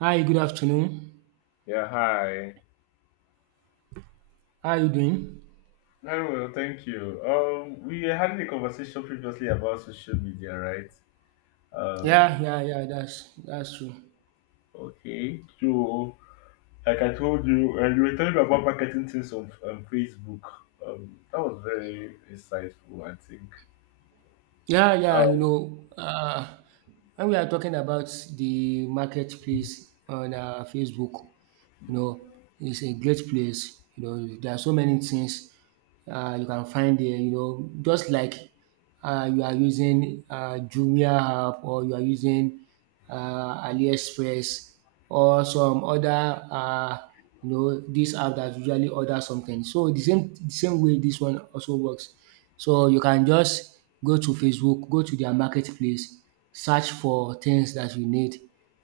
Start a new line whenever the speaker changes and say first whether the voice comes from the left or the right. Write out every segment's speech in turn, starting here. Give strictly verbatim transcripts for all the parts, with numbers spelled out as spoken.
right: Hi, good afternoon.
left: Yeah, hi.
right: How are you doing?
left: Very well, thank you. Um, we had a conversation previously about social media, right?
right: Yeah,
left: Um,
right: yeah, yeah, that's that's true.
left: okay. So, like I told you, and you were telling me about marketing things on um, Facebook. Um, that was very insightful, I think.
right: Yeah, yeah, you
left: Um,
right: know, uh, when we are talking about the marketplace on uh, Facebook, You know, it's a great place. You know, there are so many things uh, you can find there. You know, just like uh, you are using uh, Jumia app, or you are using uh, AliExpress, or some other uh, you know this app that usually order something. So the same the same way this one also works. So you can just go to Facebook, go to their marketplace, search for things that you need.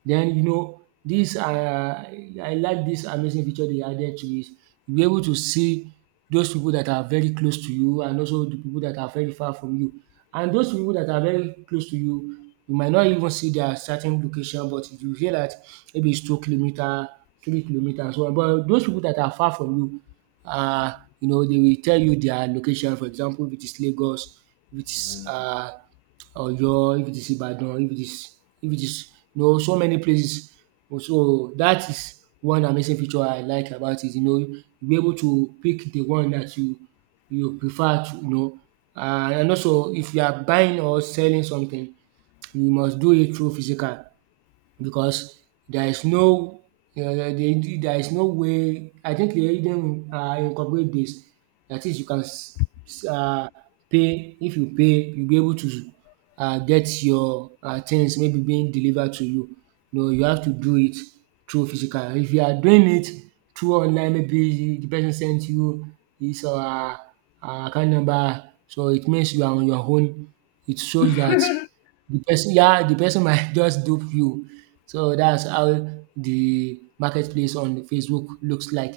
right: Then, you know, dis are, I like this amazing feature dey added to it. You'll be able to see those people that are very close to you and also the people that are very far from you. And those people that are very close to you, you might not even see their starting location, but you hear that maybe it's two kilometer, three kilometer, and so on. But those people that are far from you, um you know they will tell you their location. For example, if it is Lagos, if it is
left: mm,
right: um Oyo, if it is Ibadan, if it is if it is you know so many places. So that is one amazing feature I like about it. You know, you be able to pick the one that you you prefer to, you know Uh, and also if you are buying or selling something, you must do it through physical, because there is no um there is no way, I think, they even uh incorporate this. That is, you can s- s- uh pay. If you pay, you be able to uh get your uh things maybe being delivered to you. No, you have to do it through physical. If you are doing it through online, maybe the person sent you his uh uh, account number, so it means you are on your own. It shows that. The person yeah, the person might just dupe you. So that's how the marketplace on Facebook looks like.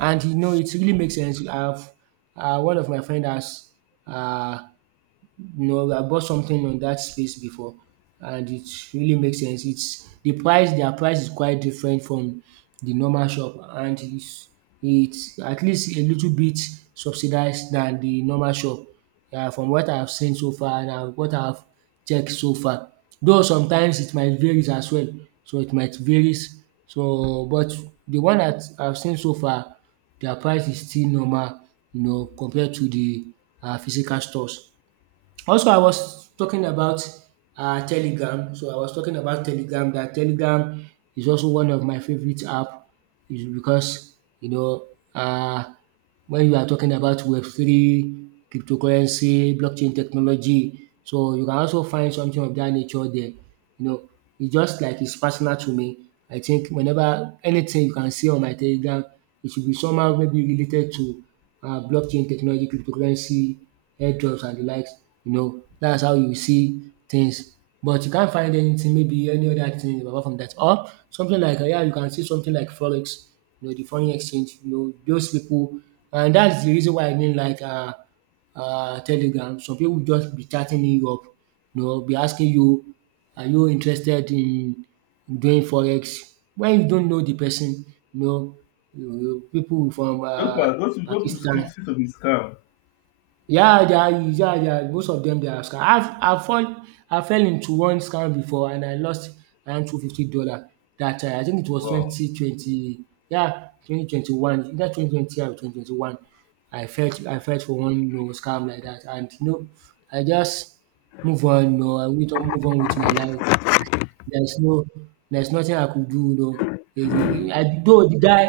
right: And you know, it really makes sense. I've uh, one of my friend has, uh, no, I bought something on that space before, and it really makes sense. It's the price, their price is quite different from the normal shop, and it's, it's at least a little bit subsidized than the normal shop. Yeah, from what I've seen so far and uh, what I've checked so far. Though sometimes it might varies as well. So it might varies. So but the one that I've seen so far, their price is still normal, you know, compared to the uh, physical stores. Also, I was talking about uh, Telegram. So I was talking about Telegram. That Telegram is also one of my favorite app, is because you know uh, when you are talking about Web three, cryptocurrency, blockchain technology, so you can also find something of that nature there. You know, it's just like it's personal to me. I think whenever anything you can see on my Telegram, it should be somehow maybe related to uh, blockchain technology, cryptocurrency, airdrops, and the likes. You know, that's how you see things. But you can't find anything, maybe any other thing apart from that. Or something like, uh, yeah, you can see something like Forex, you know, the foreign exchange, you know, those people. And that's the reason why I mean, like, uh, uh, Telegram. Some people will just be chatting in Europe, you know, be asking you, are you interested in doing forex? When you don't know the person, you know, you pipu from
left: those
right: um
left: were- those those people seem
right: Pakistan.
left: seem to be scam.
right: Yeah, they are. Yeah, they are, most of them, they are scam. I have I fall I fell into one scam before, and I lost around two fifty dollar That time. I think it was
left: Wow.
right: twenty twenty yeah twenty twenty one either twenty twenty or twenty twenty one. I felt I felt for one no scam like that and you know I just move on. No, I will move on with my life. There's no there's nothing I could do, you know. Eh, the- I though the guy,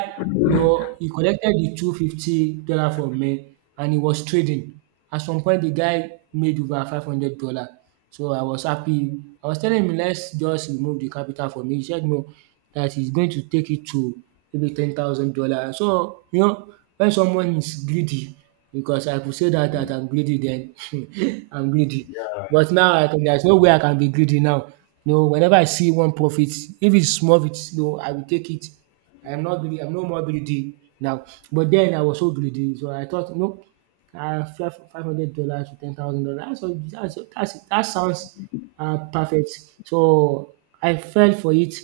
right: you know, he collected the two hundred fifty dollars from me, and he was trading. At some point, the guy made over five hundred dollars. So I was happy. I was telling him, let's just remove the capital from me. He said no, that he's going to take it to maybe ten thousand dollars. So, you know, when someone is greedy, because I could say that that
left: Mhm.
right: I'm greedy then, I'm greedy.
left: Yeah.
right: But now I can, there's no way I can be greedy now. You know, whenever I see one profit, if it's small bit, you know, I will take it. I'm not greedy. I'm no more greedy now. But then I was so greedy, so I thought, no, uh, five hundred dollars to ten thousand dollars. That's, that's, that's that sounds uh, perfect. So I fell for it.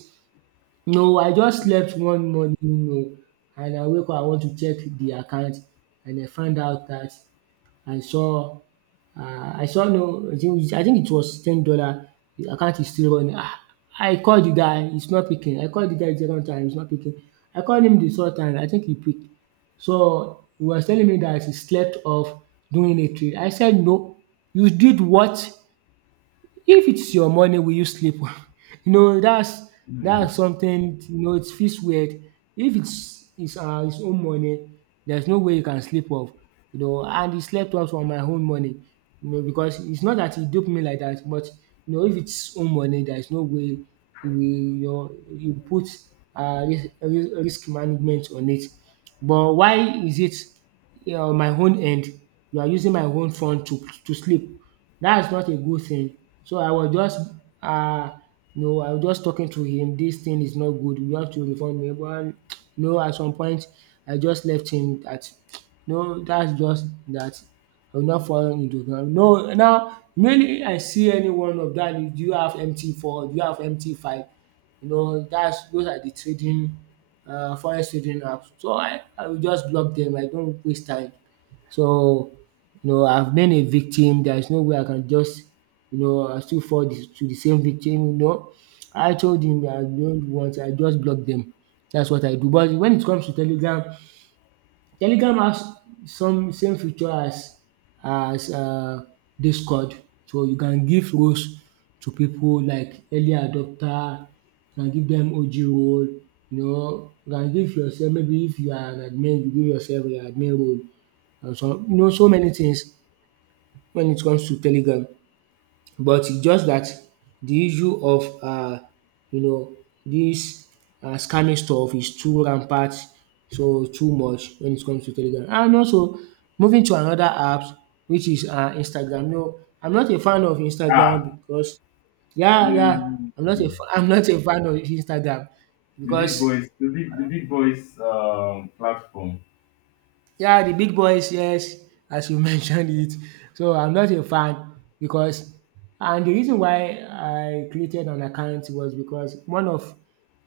right: No, I just slept one morning, you know, and I wake up, I want to check the account, and I find out that I saw um I saw no, I think I think it was ten dollar. The account is still running. um I called the guy, he's not picking. I called the guy several times, he's not picking. I called him the third time, I think he picked. So he was telling me that he slept off doing a trade. I said, "No, you did what, if it's your money, will you sleep?" You know, that's
left: Mm.
right: that's something, you know, it feels weird. If it's it's uh, his own money, there's no way you can sleep off, you know. And he slept off on my own money, you know, because it's not that he duped me like that, but you know, if it's own money, there's no way he will, you know, you put uh, ris- ris- risk management on it. But why is it you know, my own end? You are using my own fund to to sleep. That's not a good thing. So I was just um no, I was just talking to him, "This thing is not good, you have to refund me", but no. At some point, I just left him that, no, that's just that. I will not fall into ground. No, now mainly I see anyone of that, "Do you have M T four? Do you have M T five?" You know that's those are the trading, uh, forex trading apps. So I I will just block them. I don't waste time. So, you know, I've been a victim. There is no way I can just, you know, I still fall the- to the same victim. You know, I told him that I don't want. I just block them. That's what I do. But when it comes to Telegram, Telegram has some same feature as as uh, Discord. So you can give roles to people like early adopter. You can give them O G role. You know, you can give yourself maybe if you are an admin, you give yourself an admin role and some you know so many things when it comes to Telegram. But it's just that the issue of uh you know this um scamming stuff is too rampant, so too much when it comes to Telegram. And also moving to another app, which is uh Instagram. No, I'm not a fan of
left: Ah.
right: Instagram because, yeah, yeah, I'm not a
left: Mm.
right: fa- I'm not a fan of Instagram
left: The big
right: because...
left: boys. The big the big boys. Um, platform.
right: Yeah, the big boys, yes, as you mentioned it. So I'm not a fan, because, and the reason why I created an account was because one of,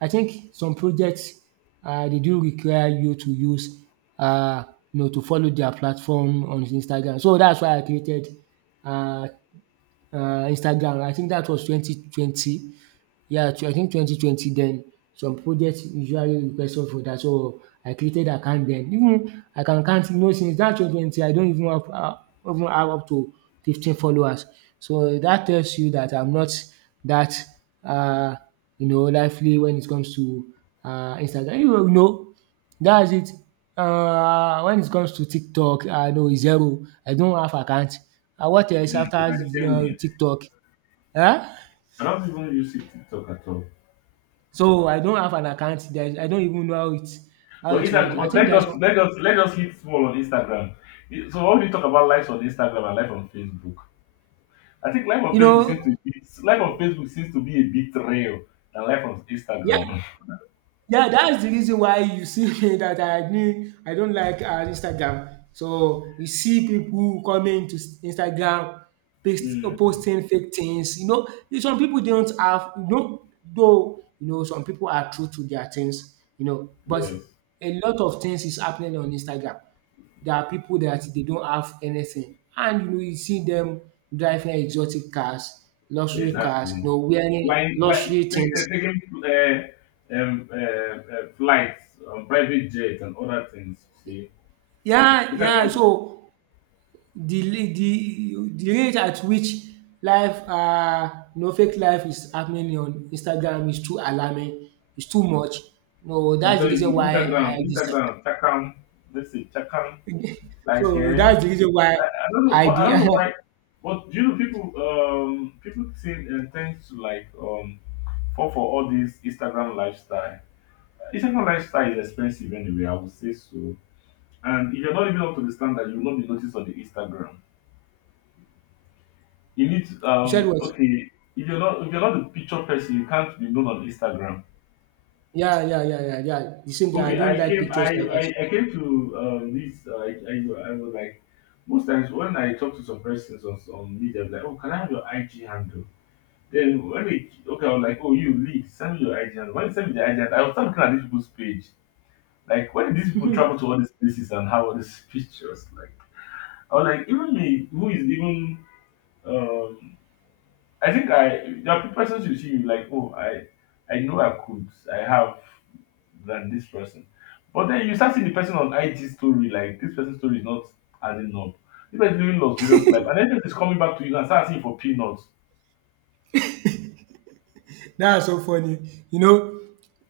right: I think some projects, uh, they do require you to use, uh, you know, to follow their platform on Instagram. So that's why I created uh, uh, Instagram. I think that was twenty twenty. Yeah, tw- I think twenty twenty then some projects usually request us for that. So I created account then. Even I can count, you know, since that twenty twenty, I don't even have uh, even have up to fifteen followers. So that tells you that I'm not that uh you know lively when it comes to uh Instagram. You know, that's it. Uh when it comes to TikTok, I know zero. I don't have account. Uh, what
left: Mm.
right: else after
left: I
right: uh,
left: think,
right: TikTok? Huh?
left: I don't even use it TikTok at all.
right: So I don't have an account. There is I don't even know how it how
left: But
right: it works.
left: Instagram,
right: I
left: but
right: think
left: let's
right: that's
left: just
right: one,
left: let's let's hit small on Instagram. I- So when we talk about lives on Instagram and life on Facebook, I think life on
right: you
left: Facebook seems to
right: know
left: be life on Facebook seems to be a bit real than life on
right: yeah.
left: Instagram.
right: Yeah, that's the reason why you see me that I agree. I don't like uh, Instagram. So you see people coming to s- Instagram, paste,
left: Mm,
right: posting fake things. You know, some people don't have. You know, though you know some people are true to their things. You know, but
left: yes,
right: a lot of things is happening on Instagram. There are people that they don't have anything, and you know you see them driving exotic cars, luxury cars, you
left: exactly.
right: know, wearing
left: Flying, like
right: luxury
left: take, uh,
right: things.
left: taking uh, um, uh, uh, flights on private jets and other things. See,
right: Yeah, yeah.
left: Instagram,
right: So The li- the the rate at which life uh you know fake life is happening on Instagram is too alarming, is too much. No,
left: I'm
right: that's the
left: telling
right: reason
left: you,
right: why
left: Instagram,
right: I decide.
left: Instagram, Chakam, let's see, Chakam, like,
right: So
left: eh,
right: that's the reason why
left: I, I don't know,
right: I
left: but I
right: de-
left: don't know why, but you know people, um, people tend, uh, tend to like, um, fall for all this Instagram lifestyle. Instagram lifestyle is expensive anyway, I would say so. And if you're not living up to the standard, you will not be noticed on the Instagram. You need to,
right: you said
left: um,
right: what?
left: okay, if you're not, if you're not the picture person, you can't be known on Instagram.
right: Yeah, yeah, yeah, yeah, yeah. The same thing. I
left: Okay,
right: don't
left: I
right: like
left: came. I
right: pictures like that.
left: I, I came to um, this. Uh, I, I I was like, most times when I talk to some persons on, on media, I'm like, oh, can I have your I G handle? Then when they okay, I was like, oh, you leak, send me your I G handle. When they send me the I G handle, I was start looking at these people's page. Like, when did these people travel to all these places and have all these pictures? Like, I was like, even me, who is even um I think I there are pe- persons you see you like oh I I know I could I have than this person, but then you start seeing the person on I G story like this person's story is not adding up. This person is living luxurious life, and then is coming back to you and start asking for peanuts.
right: That's so funny. You know,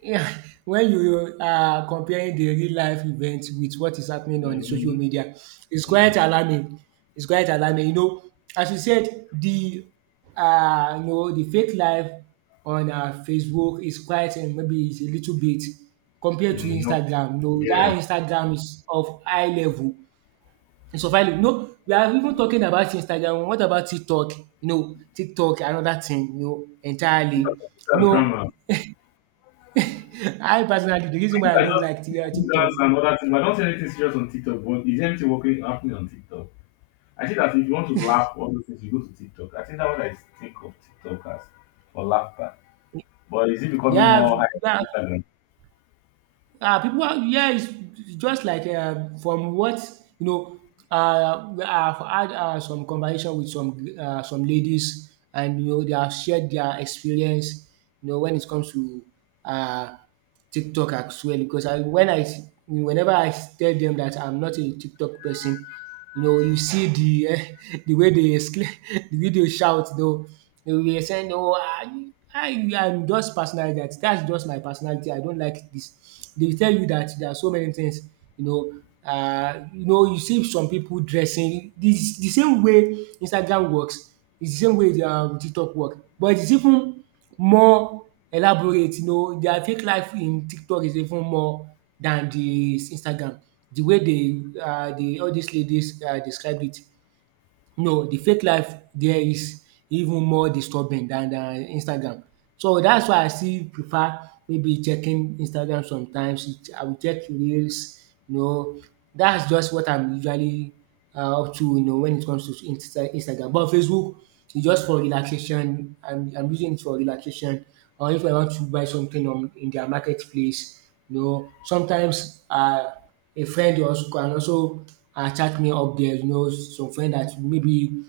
right: Yeah, when you are comparing the real life event with what is happening on social
left: Mm-hmm.
right: media, it's quite
left: Mm,
right: alarming. It's quite alarming. You know, as you said, the uh, you know, the fake life on uh, Facebook is quite and maybe it's a little bit compared to
left: mm, no,
right: Instagram. You know,
left: yeah,
right: that Instagram is of high level. It's of high level. You know, we are even talking about Instagram. What about TikTok? You know, TikTok another thing. You know, entirely. You
left: that's
right: know,
left: drama. I
right: I personally, the reason
left: think
right: why I
left: I
right: don't
left: just
right: like Ti- uh, TikTok,
left: dance and other things. But I don't see anything serious on TikTok, but is anything working happening on TikTok? I think that if you want to laugh, all those things you go to TikTok. I think that's what I think of TikTok as for laughter. But is it becoming
right: yeah,
left: more high
right: yeah,
left: on Instagram?
right: uh, people are, yeah, it's it's just like uh, from what you know, uh, I've had uh, some conversation with some uh, some ladies, and you know, they have shared their experience, you know, when it comes to uh TikTok as well because I when I s- whenever I tell them that I'm not a TikTok person, you know, you see the um the way they exclaim the video they shout though. They will be saying, “Oh, I I am just personality that that's just my personality, I don't like this.” They will tell you that there are so many things, you know, uh you know you see some people dressing the the same way Instagram works is the same way the um TikTok work, but it's even more elaborate. You know, their fake life in TikTok is even more than the Instagram, the way they um all dis ladies um describe it. No, the fake life there is even more disturbing than than Instagram. So that's why I still prefer maybe checking Instagram sometimes. It- I will check reels, you know. That's just what I'm usually um up to, you know, when it comes to Insta Instagram. But Facebook is just for relaxation. I'm I'm using it for relaxation, or if I want to buy something on in their marketplace. You know, sometimes um a friend also can also um chat me up there, you know, some friend that maybe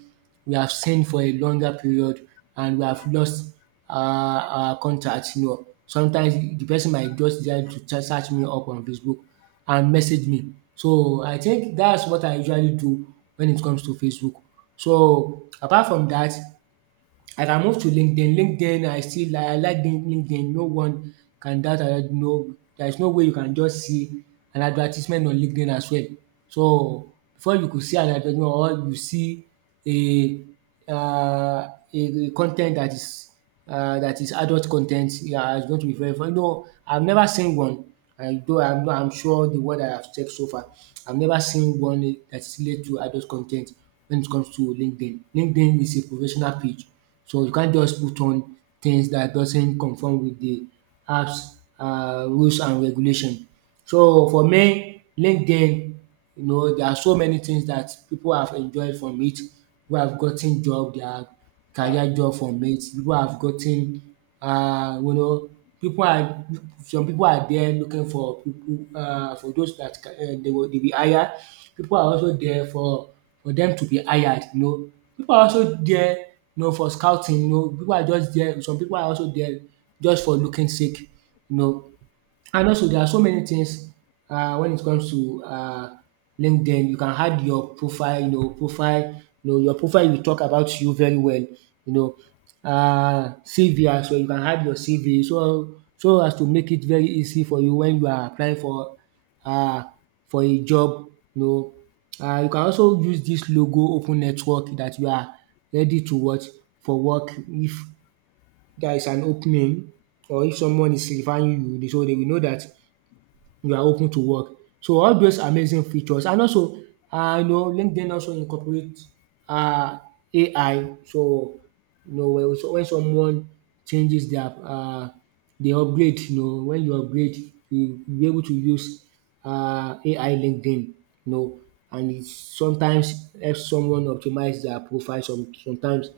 right: we have seen for a longer period and we have lost um our contact, you know. Sometimes the person might just decide to chat search me up on Facebook and message me. So I think that's what I usually do when it comes to Facebook. So apart from that, I can move to LinkedIn. LinkedIn, I still I like Lin- LinkedIn. No one can doubt that. No, there is no way you can just see an advertisement on LinkedIn as well. So before you could see an advertisement or you see a um a con ten t that is uh, that is adult content. Yeah, it's going to be very fun. No, I've never seen one. I though I'm not, I'm sure the word I have checked so far, I've never seen one that is related to adult content when it comes to LinkedIn. LinkedIn is a professional page, so you can't just put on things that doesn't conform with the apps uh, rules and regulation. So for me, LinkedIn, you know, there are so many things that people have enjoyed from it. People have gotten job, their career job from it. People have gotten, uh, you know, people are some people are there looking for people uh, for those that ca- uh, they will they be hired. People are also there for for them to be hired. You know, people are also there, you know, for scouting. You know, people are just there. Some people are also there just for looking sake. You know, and also there are so many things um when it comes to um LinkedIn. You can add your profile, you know, profile, you know, your profile will talk about you very well, you know. um C V as well, you can add your C V so so as to make it very easy for you when you are applying for um for a job, you know. um You can also use this logo open network that you are ready to what for work if there is an opening or if someone is referring you, so dey will know that you are open to work. So all those amazing features, and also um you know LinkedIn also incorporate um A I, so you know when so when someone changes their um dey upgrade, you know, when you upgrade you you be able to use um A I LinkedIn, you know. And it sometimes helps someone optimize their profile. Some sometimes,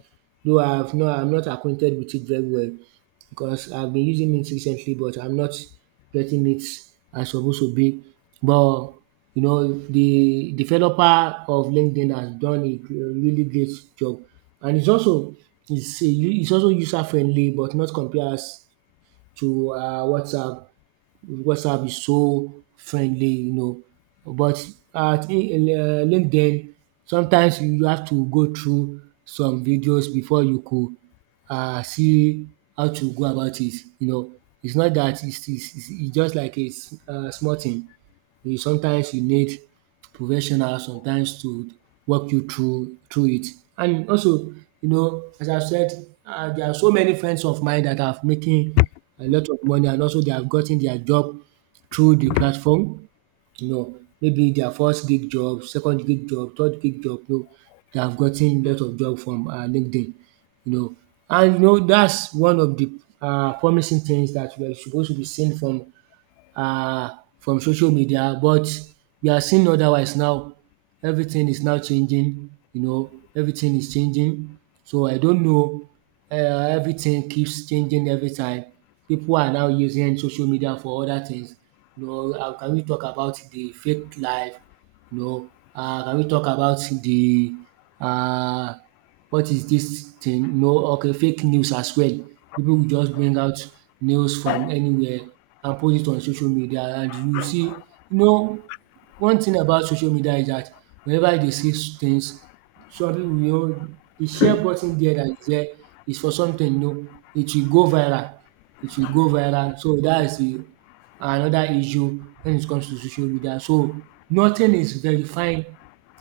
right: though, I have not, I'm not acquainted with it very well because I've been using it recently, but I'm not getting it as supposed to be. But you know, the developer of LinkedIn has done a gr- really great job, and it's also it's a, u- it's also user friendly, but not compared to uh, WhatsApp. WhatsApp is so friendly, you know. But at in- uh, LinkedIn, sometimes you have to go through some videos before you could um see how to go about it, you know. It's not that it's it's it's it's just like a um small thing. You sometimes you need professional sometimes to walk you through through it. And also, you know, as I said, um there are so many friends of mine that have making a lot of money, and also they have gotten their job through the platform. You know, maybe their first gig job, second gig job, third gig job, you know, they have gotten a lot of job from um LinkedIn, you know. And you know that's one of the um promising things that we are supposed to be seen from uh, from social media, but we are seeing otherwise now. Everything is now changing, you know, everything is changing. So I don't know, um everything keeps changing every time. People are now using social media for other things. You know, um can we talk about the fake life, you know, um can we talk about the um what is dis thing, you know, okay fake news as well. Pipu will just bring out news from anywhere and post it on social media, and you see, you know, one thing about social media is dat whenever dey see things, some pipu, you know, the share button there dat is there is for something, you know, it will go viral, it will go viral. So dat is the another issue when it comes to social media. So nothing is verifying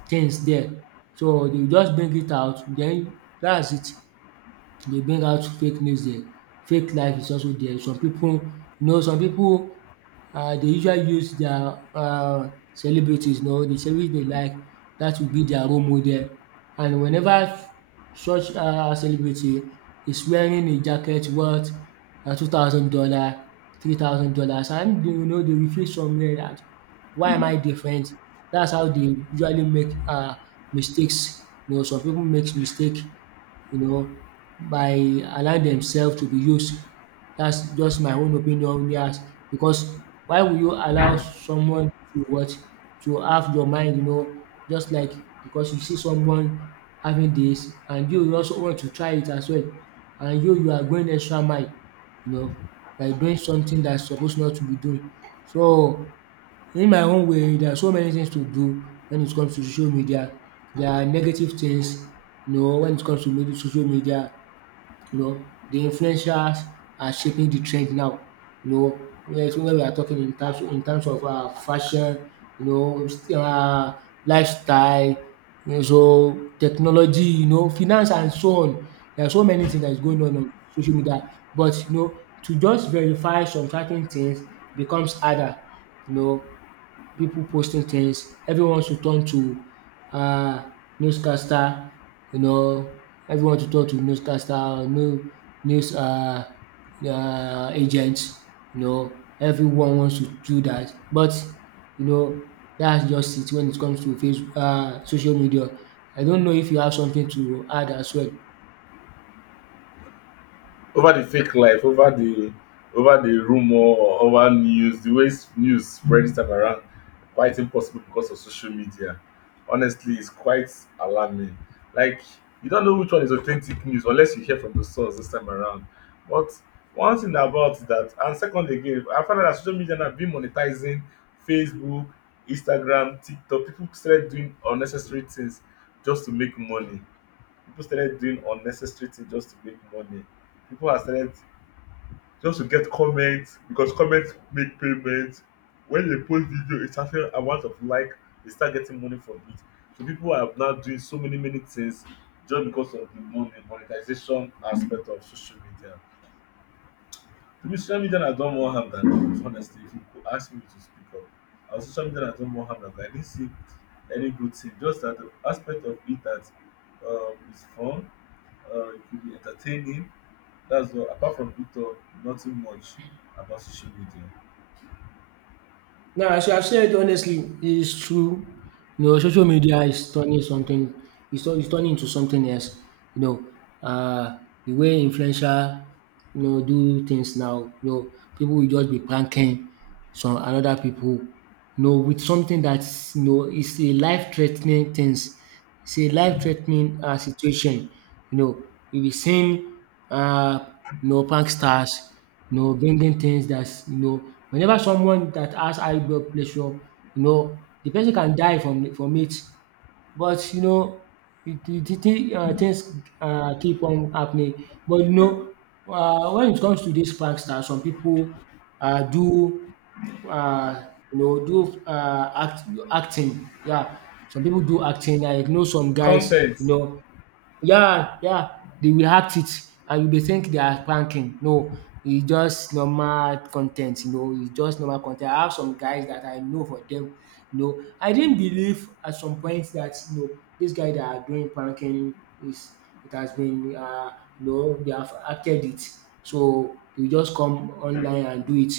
right: things there. So they will just bring it out, then that's it. Dey bring out fake news there, fake life is also there. Some pipu, you know, some pipu um dey usually use their um celebrities, you know, the celebrity dey like dat will be their role model. And whenever such um celebrity is wearing a jacket worth um two thousand dollar, three thousand dollars, and you know dey will feel somewhere dat why am I different? Dats how dey usually make um mistakes. You know some pipu makes mistake, you know, by allowing themselves to be used. That's just my own opinion. Yes, because why will you allow someone to what to have your mind? You know, just like because you see someone having this, and you also want to try it as well, and you you are going extra mile, you know, by doing something that's supposed not to be doing. So in my own way, there are so many things to do when it comes to social media. There are negative things, you know, when it comes to media, social media, you know, the influencers are shaping the trend now. You know, when so when we are talking in terms in terms of uh, fashion, you know, uh, lifestyle, you know, so technology, you know, finance and so on. There are so many things that is going on on social media. But you know, to just verify some certain things becomes harder. You know, people posting things. Everyone should turn to uh, newscaster, you know, everyone should turn to newscaster or new news uh, um agent, you know. Everyone wants to do that. But you know, that's just it when it comes to face uh, social media. I don't know if you have something to add as well.
left: Over the fake life, over the over the rumor, or over news, the way s- news spreads time around, quite impossible because of social media. Honestly, it's quite alarming. Like you don't know which one is authentic news unless you hear from the source this time around. But one thing about that, and second again, I found out that social media now been monetizing Facebook, Instagram, TikTok. People started doing unnecessary things just to make money people started doing unnecessary things just to make money. People have started just to get comments because comments make payments. When they post video, it's certain amount of like they start getting money from it. So people are now doing so many many things just because of the money monetization aspect of social media. To me, social media has done more harm than good. Honestly, if you could ask me to speak up, our social media has done more harm than good. I didn't see any good thing. Just that the aspect of it that um, is fun, uh, it could be entertaining. That's all. Apart from Victor, nothing much about social media.
right: Now, as you have said, honestly, it's true. You know, social media is turning something, it's, turn- it's turning into something else. You know, uh, the way influencer, you know, do things now, you know, people will just be pranking some another people, you know, with something that's, you know, it's a life-threatening things. It's a life-threatening uh, situation. You know, you'll be seeing, uh, you know, punk stars, you know, bringing things that's, you know, whenever someone that has high blood pressure, you know, the person can die from from it. But you know, it it it um things uh keep on happening. But you know, uh, when it comes to dis prankster, some people uh do uh you know do uh act acting. Yeah, some people do acting like you know some guys you
left: Content
right: know yeah, yeah, they will act it and you dey think they are pranking. No, it's just normal content. You know, it's just normal content. I have some guys that I know for them, you know, I didn't believe at some point that, you know, dis guy that are doing pranking is it has been uh you know, they have acted it. So they will just come online and do it.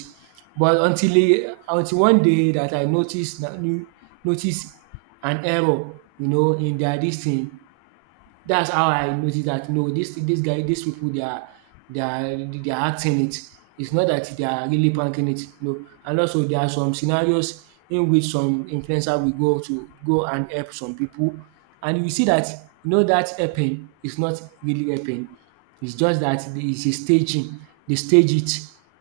right: But until e until one day that I noticed notice notice an error, you know, in their this thing. That's how I noticed that no, this this guy, these people, they are they are they are acting it. It's not that they are really pranking it. No, and also there are some scenarios in which some influencer will go to go and help some people, and you see that you know that helping is not really helping. It's just that the- it's a staging. They stage it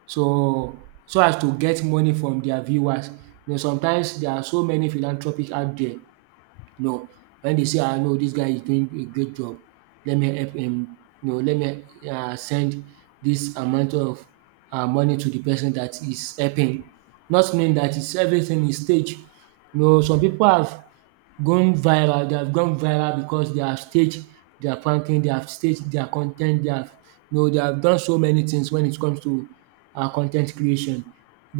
right: so so as to get money from their viewers. You know, sometimes there are so many philanthropists out there. No, wen dey say, “Ah, no, dis guy is doing a great job, let me help him.” No, let me um send dis amount of um money to de person dat is helping. Not knowing dat is everything is staged. You know, some pipu have gone viral. They have gone viral because they have staged their pranking, they have staged their content. They have you know they have done so many things when it comes to um con creation.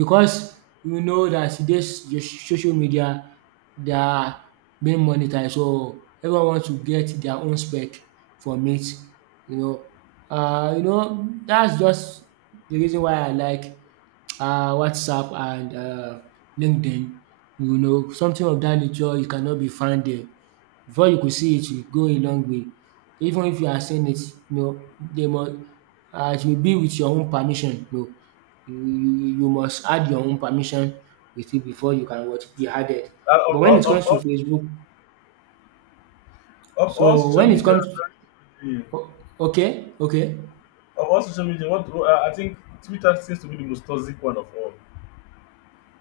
right: Because we know that this this social media, they are being monetized, so everyone wants to get their own spec from it, you know. uh, you know, that's just the reason why I like um WhatsApp and um LinkedIn, you know, something of that nature. You cannot be found there. Before you could see it, you go a long way. Even if you are saying it, you know they must um it will be with your own permission. No, You you you must add your own permission with it before you can what? Be added.
left: uh,
right: But
left: of,
right: when it
left: all, of
right: comes to
left: all,
right: Facebook,
left: of all
right: so
left: social
right: when it
left: media.
right: comes,
left: Sorry, yeah.
right: o- okay, okay.
left: Of all social media, what uh, I think Twitter seems to be the most toxic one of all.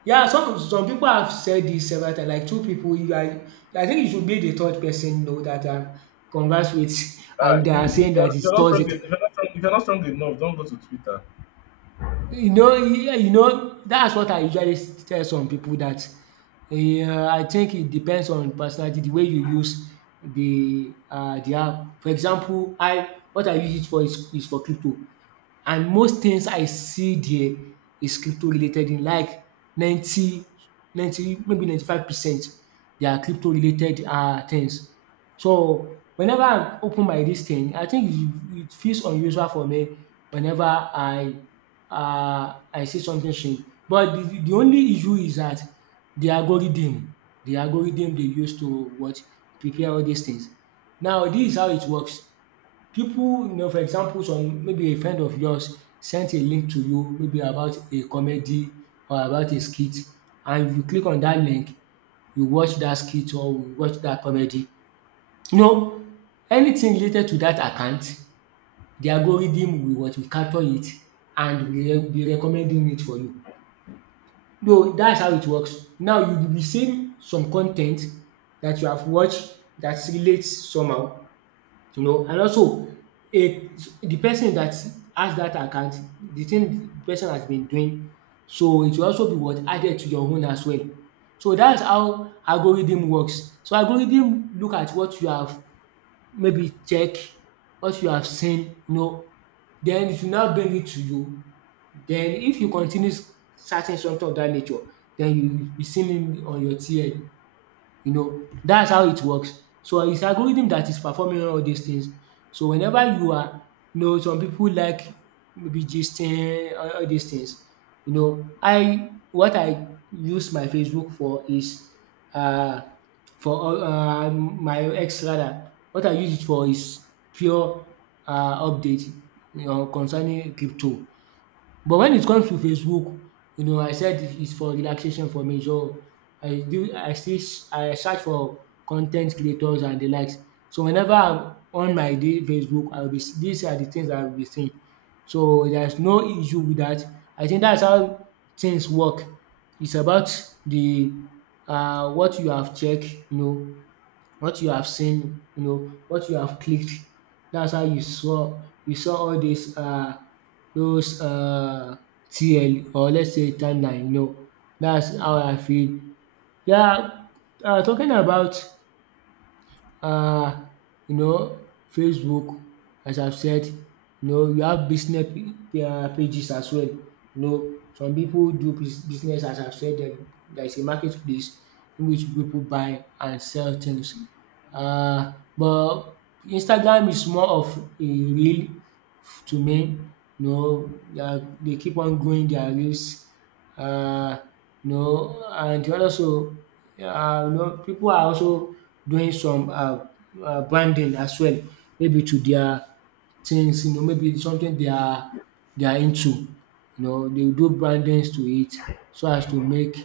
right: Yeah, some some people have said this several times, like two people you are, I think you should be the third person you know that I've conversed with,
left: Uh,
right: and they
left: if, you,
right: are
left: if,
right: saying
left: you are,
right: that
left: if you're
right: it's
left: not strong,
right: toxic.
left: if you're not strong, if you're not strong enough, don't go to Twitter.
right: You know, yeah, you know, that's what I usually s- tell some pipu dat um I think it depends on personality de way you use de um de app. For example, I, what I use it for is is for crypto, and most things I see there is crypto related in like ninety ninety maybe ninety five percent, they are crypto related um things. So, whenever I open my this thing, I think it it feels unusual for me whenever I uh, I see something strange, but the the only issue is that the algorithm, the algorithm they use to what prepare all these things. Now this is how it works. People, you know, for example, some maybe a friend of yours sent a link to you, maybe about a comedy or about a skit, and you click on that link, you watch that skit or you watch that comedy. You know, anything related to that account, the algorithm will what? Will capture it and will be recommending it for you. So that's how it works. Now you will be seeing some con ten t that you have watched, that relates somehow, you know, and also a the person that has that account, the thing the person has been doing, so it will also be what? Added to your own as well. So that's how algorithm works. So algorithm look at what you have, maybe check what you have seen, you know, then it will now bring it to you. Then if you continue s- searching something of that nature, then you will be seeing it on your T L. You know, that's how it works. So it's algorithm that is performing all these things. So whenever you are, you know, some people like maybe gisting, all all these things. You know, I, what I use my Facebook for is uh for all- uh, um, my ex rather. What I use it for is pure uh, update, you know, concerning crypto. But when it comes to Facebook, you know, I said it's for relaxation for me. So I do I still s- I search for content creators and the likes. So whenever I'm on my day Facebook, I will be s- these are the things I will be seeing. So there's no issue with that. I think that's how things work. It's about the uh what you have checked, you know, what you have seen, you know, what you have clicked. That's how you saw you saw all these uh those uh T L or let's say timeline, you know. That's how I feel. Yeah, uh talking about um you know Facebook, as I've said, you know you have business um pages as well. You know, some people do bus- business, as I've said dem there is a marketplace in which people buy and sell things. um but Instagram is more of a reel to men, you know, they are they keep on growing their leaves, um you know, and also um you know pipu are also doing some um branding as well, maybe to their things, you know, maybe something they are they are into, you know they will do brandings to it so as to make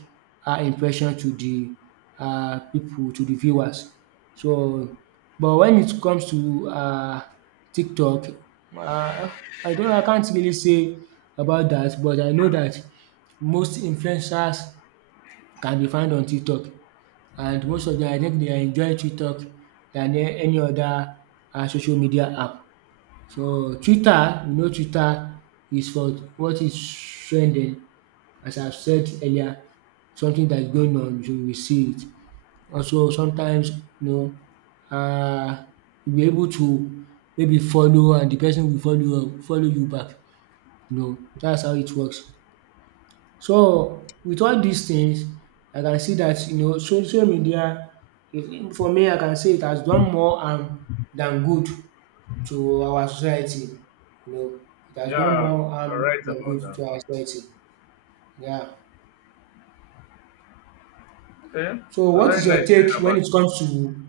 right: um impression to the um pipu, to the viewers. So, but when it comes to um TikTok, um I don't I can't really say about that, but I know that most influencers can be found on TikTok, and most of them I think they enjoy TikTok than a- any other um social media app. So, Twitter, you know Twitter is for what is trending, as I said earlier, something that's going on you will see it. Also sometimes, you know, um you be able to maybe follow and the person will follow uh, follow you back, you know, that's how it works. So with all these things, I can see that you know social media is, for me, I can say it has done more harm than good to our society, you know, it has done
left: Yeah,
right: more
left: you're
right: harm
left: right
right: than good
left: about
right: to our society. Yeah.
left: that. Okay,
right: So
left: so
right: what
left: very
right: is your
left: nice hearing
right: take when
left: about
right: it comes to,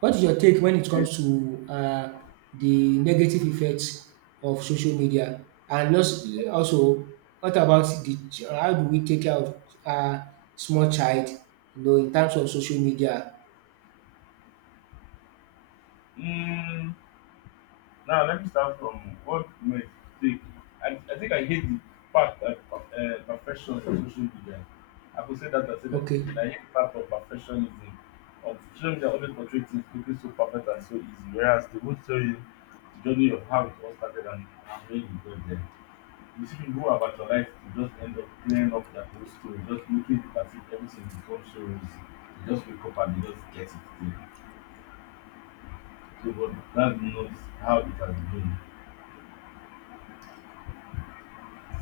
right: what is your take when it
left: it.
right: comes to uh, the negative effects of social media? And als- also, what about the ch- how do we take care of uh, small child, you know, in terms of social media?
left: Mm, Now let me start from what might take. I, I think I hate the fact that uh, perfection is on social media. I could say that I said that
right: Okay.
left: again. I hate the fact of perfectionism. On social media, only portray things looking so perfect and so easy, whereas they won't tell you the journey of how it all started and and where you got there. You see people who have actualized to just end up clearing up their whole story, just making it as if everything becomes so easy. They just wake up and they just get it there. So, but that's not how it has been.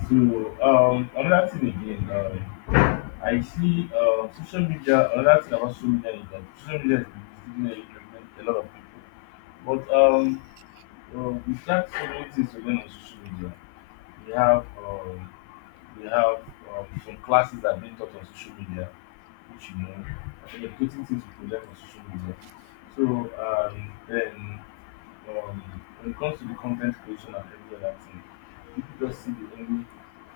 left: So um, another thing again, um, I see uh, social media. Another thing about social media is that social media is misleading a a- a lot of people. But um, uh, we got so many things to learn on social media. We have um, we have um, some classes that are being taught on social media, which you know, and educating things we could learn on social media. So um, then um, when it comes to the content creation and every other thing, people just see the only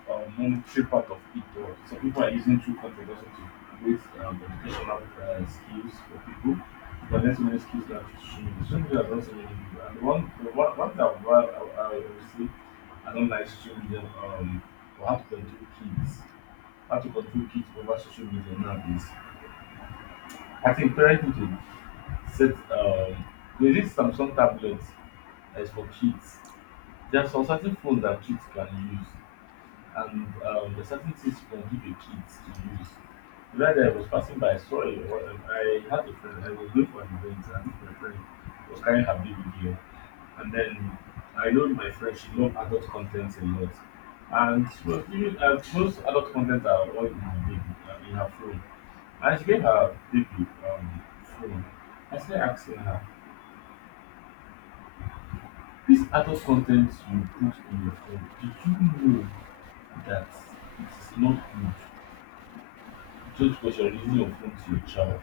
left: um, monetary part of it. Or some people are using true content also to create um, educational uh, skills for people. But there's so many skills that social media. Social media has also many people. And one, the one, one thing I, I, I, I will say, I don't like social media um, or how to control kids, how to control kids over social media nowadays. I think parents parenting set um there is Samsung tablets that is for kids. There are some certain phones that kids can use and um there are certain things you can give a kids to use. The other day I was passing by, I saw a um, I had a friend, I was going for an event and my friend was carrying her baby girl and then I know my friend she loved adult content a lot, and she was giving uh, most adult content are all in her baby uh, in her phone, I explained her baby um phone. I started asking her, this adult content you put in your phone, did you know that it is not good? Just because you're releasing your phone to your child.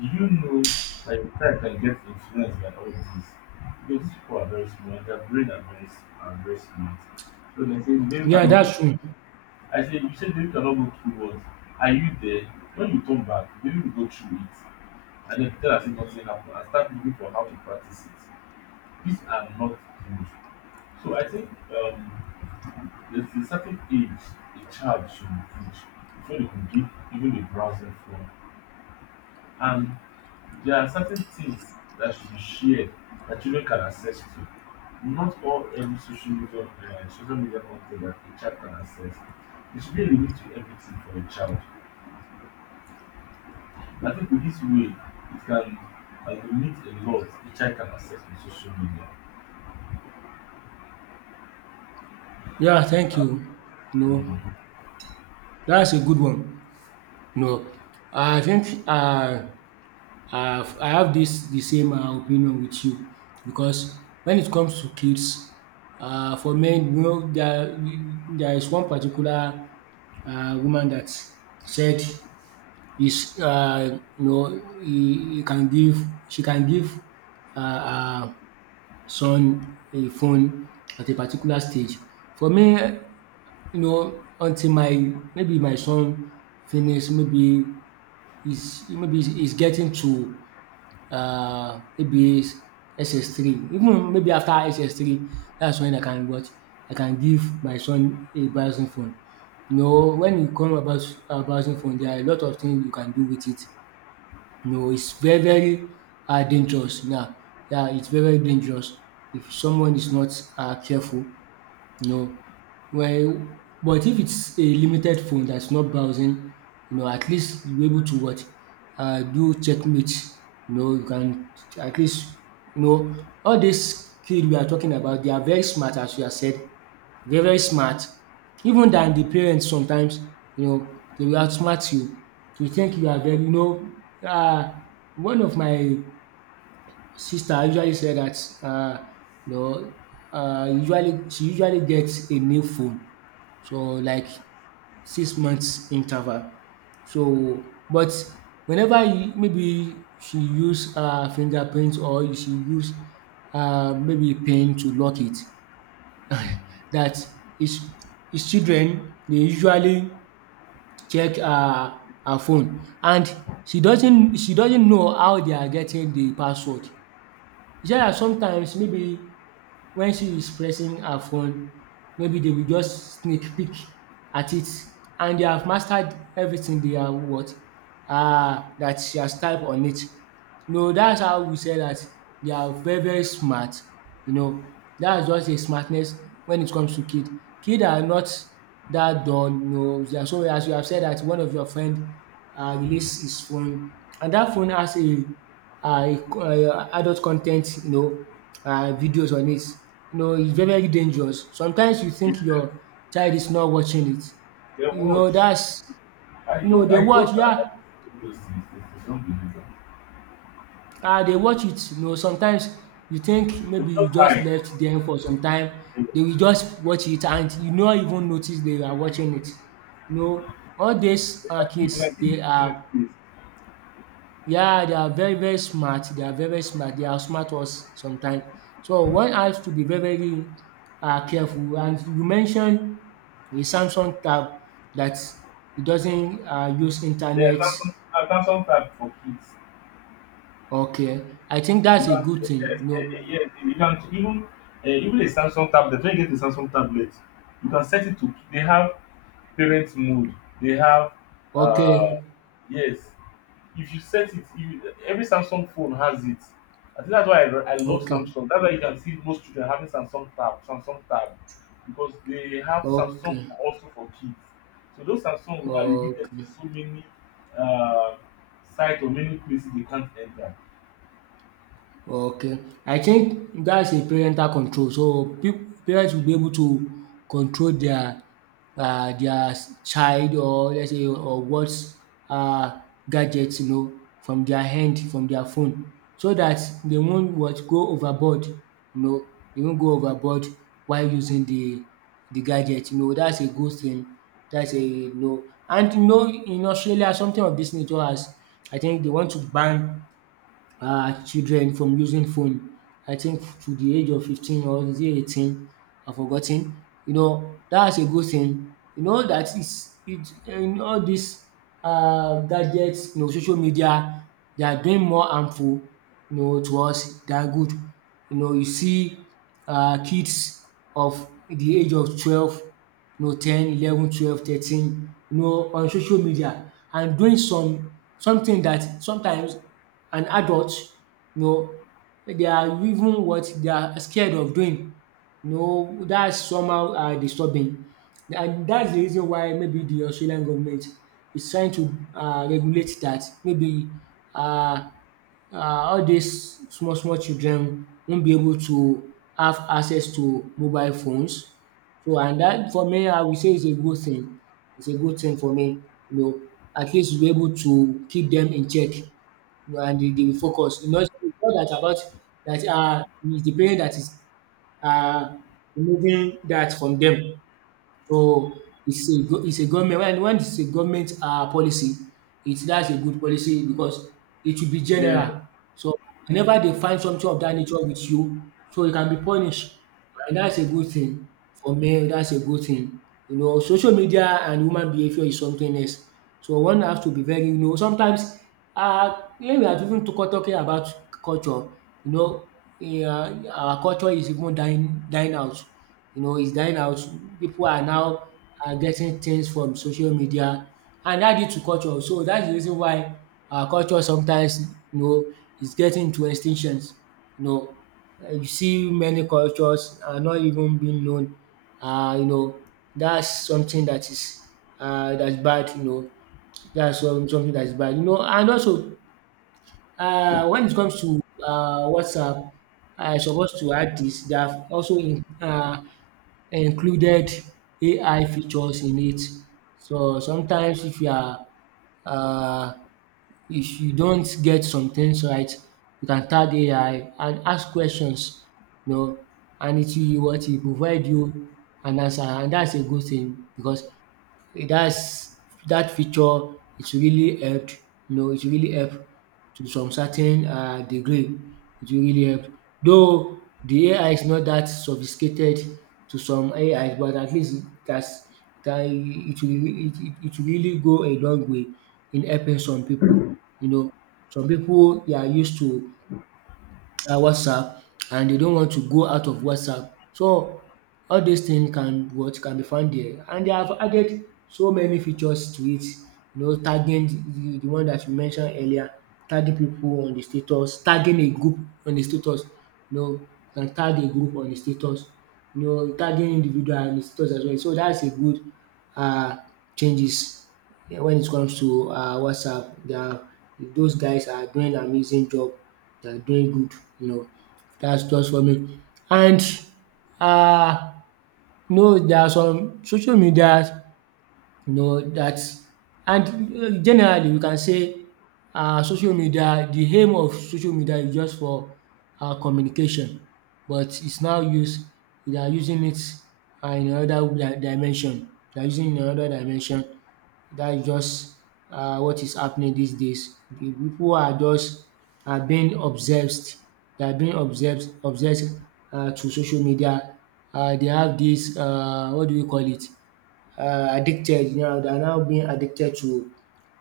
left: Do you know that your child can get influenced by all this? Because these people are very smart, their brain are very s- are very smart. So they say baby
right: Yeah,
left: cannot go
right: that's true.
left: I say you said baby cannot go through what? Are you there? When you come back, baby will go through it. And then tell us if nothing happened and start looking for how to practice it. These are not good. So I think um, there's a certain age a child should reach before they could give even a browser phone. And there are certain things that should be shared that children can access to. Not all every social media, uh, social media content that a child can access. There should be a limit to everything for a child. And I think with this way, it can uh, limit a lot a child can access on social media.
right: Yeah, thank you. No,
left: Hmm.
right: that's a good one. No, I think uh, I've I have this the same um opinion with you, because when it comes to kids, uh, for men you know there there is one particular uh woman that said is uh you know he he can give, she can give uh her son a phone at a particular stage. For me, you know, until my maybe my son finish maybe he's maybe he's he's getting to uh, maybe s- SS3, even maybe after S S three, that's when I can watch. I can give my son a browsing phone. You know, when you come about a browsing phone, there are a lot of things you can do with it. You know, it's very, very uh, dangerous now. Yeah, it's very, very dangerous if someone is not uh, careful, you know, well, but if it's a limited phone that's not browsing, you know, at least you're able to what? Uh, do checkmate. You know, you can at least, you know, all these kids we are talking about, they are very smart, as you have said, very, very smart. Even than the parents sometimes, you know, they will outsmart you. You think you are very, you know, uh, one of my sister usually said that uh, you know uh, usually she usually gets a new phone so like six months interval, so but whenever you, maybe she use uh, fingerprint or she use uh, maybe pen to lock it, that his his children dey usually check her her phone, and she doesn't she doesn't know how they are getting the password. She said that sometimes maybe when she is pressing her phone, maybe they will just sneak peek at it and they have mastered everything they are what um that she has typed on it. No, that's how we say that they are very very smart, you know. That's just a smartness when it comes to kid. Kid are not that dull, you know. They are so as you have said that one of your friend um release his phone and that phone has a um adult con ten t you know um videos on it. You know e very very dangerous. Sometimes you think
left: Mm.
right: your child is not watching it.
left: Yeah,
right: You
left: watch.
right: know that's
left: I
right: you know
left: told
right: they
left: I told
right: watch
left: her
right: yeah
left: that this is it's unbelievable.
right: I dey watch it, you know, sometimes you think
left: It's
right: maybe you
left: just
right: just
left: high.
right: left them for some time,
left: It's
right: they will just watch it and you no even notice they are watching it. You know, all these uh,
left: like people like
right: kids, they
left: this
right: are,
left: place.
right: yeah, they are very, very smart. They are very, very smart. They are smart us sometimes. So one has to be very, very uh, careful. And you mentioned the Samsung tab that it doesn't uh, use
left: There's
right: internet.
left: some there's some type for kids.
right: Okay, I think
left: You
right: that's a
left: can
right: good thing.
left: yes,
right: You
left: eh, eh,
right: know,
left: yes, you can even uh, even a Samsung tablet. When you get a Samsung tablet, you can set it to. They have parent mode. They have uh
right: okay.
left: yes. If you set it, if you, every Samsung phone has it. I think that's why I, I love
right: Okay.
left: Samsung. That's why you can see most children having Samsung Tab, Samsung Tab, because they have Samsung
right: Okay.
left: also for kids. So those Samsung will now limit them
right: Okay.
left: to so many uh, sites or many places they can't enter.
right: Okay. I think that's a parental control. So, pip parents will be able to control their uh, their child or let's say or what uh gadgets you know from their hand from their phone so that they won't what? Go overboard you know, they won't go overboard while using the the gadget you know that's a good thing. That's a you know and you know in Australia something of this nature has I think they want to ban um children from using phone. I think to the age of fifteen or is it eighteen? I've forgotten. You know, that's a good thing. You know that is it in all these um gadgets, you know, social media, they are doing more harmful, you know, to us than good. You know, you see um kids of the age of twelve, you know, ten, eleven, twelve, thirteen, you know, on social media and doing some something that sometimes and adult you know they are even what they are scared of doing. You know that's somehow um disturbing and that's the reason why maybe the Australian government is trying to um regulate that. Maybe um um all these small small children won't be able to have access to mobile phones. So and that for me I will say is a good thing. It's a good thing for me you know at least you'll be able to keep them in check you know, and they they will focus. Not not that about that uh, it's the parent that is uh, removing that from them. So it's a go- it's a government when when it's a government um policy it that's a good policy because it should be
left: Yeah.
right: general. So whenever they find something of that nature with you so you can be punished and that's a good thing. For me that's a good thing. You know social media and human behaviour is something else. So one has to be very you know sometimes um when we are even talk talking about culture you know yeah, our culture is even dying dying out. You know, he's dying out. People are now are getting things from social media and that due to culture. So that's the reason why our culture sometimes you know is getting to extinctions. You know, uh, you see many cultures are not even being known. Uh, you know, that's something that is uh, that's bad. You know, that's some, something that's bad. You know, and also uh, when it comes to uh, WhatsApp, I supposed to add this. They have also in, uh, included A I features in it. So sometimes if you are uh, if you don't get some things right, you can tag A I and ask questions, you know, and it will what? It will provide you an answer and that's a good thing because that's that feature it really helped you know it really help to some certain uh degree it really help. Though the A I is not that sophisticated to some A I but at least it that it will it it it will really go a long way in helping some people. You know. Some people they are used to um WhatsApp and they don't want to go out of WhatsApp. So all these things can what can be found there and they have added so many features to it you know tagging the the the one that you mentioned earlier tagging people on the status tagging a group on the status you know you can tag a group on the status you know tagging individual on the status as well so that's a good um changes. Yeah, when it comes to uh, WhatsApp, they are, those guys are doing an amazing job. They are doing good, you know. That's just for me. And uh, no, there are some social media, you know, that and uh, generally we can say uh, social media, the aim of social media is just for uh, communication, but it's now used, they are using it uh, in another di- dimension. They are using it in another dimension that is just um what is happening these days. The people are just are being obsessed. They are being obsessed obsessed um to social media. um They have this um what do we call it um addicted now. They are now being addicted to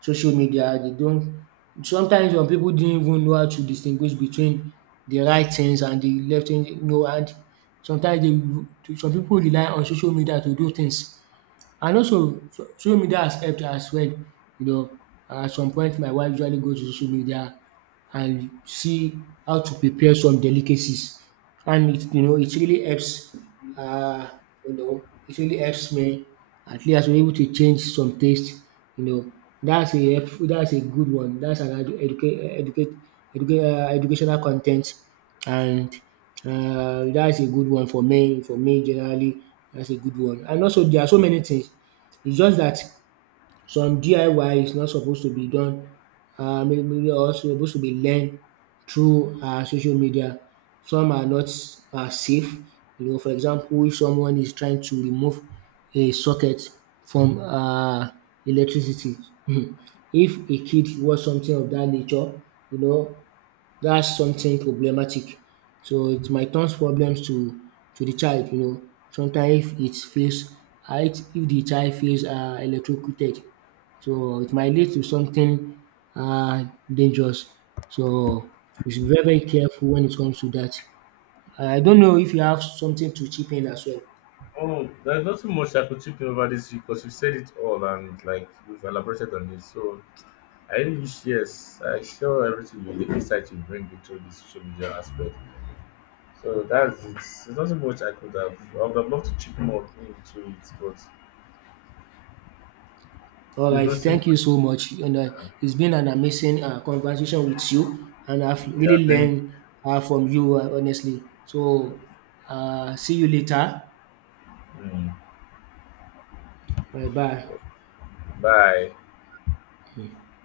right: social media. They don't sometimes some people didn't even know how to distinguish between the right things and the left things you know and sometimes they some people rely on social media to do things and also so- social media has helped as well, you know, at some point my wife usually goes to social media and see how to prepare some delicacies and it you know it really helps um you know it really helps me at least we was able to change some taste you know that's a helpful that's a good one that's another educate educate educate um educational content and um that's a good one for me. For me generally that's a good one. And also there are so many things it's just that some D I Y is not supposed to be done um also supposed to be learned through um social media. Some are not um safe you know for example if someone is trying to remove a socket from um electricity if a kid was something of that nature you know that's something problematic. So it might turn problems to to the child you know. Sometimes if it feels ah if the child feels um electrocuted so it might lead to something um dangerous. So we should be very very careful when it comes to that. I don't know if you have something to chip in as well.
left: Oh, there's nothing much I could chip in over this because you said it all and like we have elaborated on it. So I really wish yes, I share everything you the insight you bring into this social media aspect. So that's it. There's nothing much I could have. I would have loved to chip more into it, but
right: All
left: there's
right: right,
left: nothing much.
right: thank you so much. And uh, it's been an amazing uh, conversation with you, and I've
left: Yeah,
right: really
left: thank.
right: learned uh, from you, uh, honestly. So, uh, see you later.
left: Mm.
right: Bye bye.
left: Bye.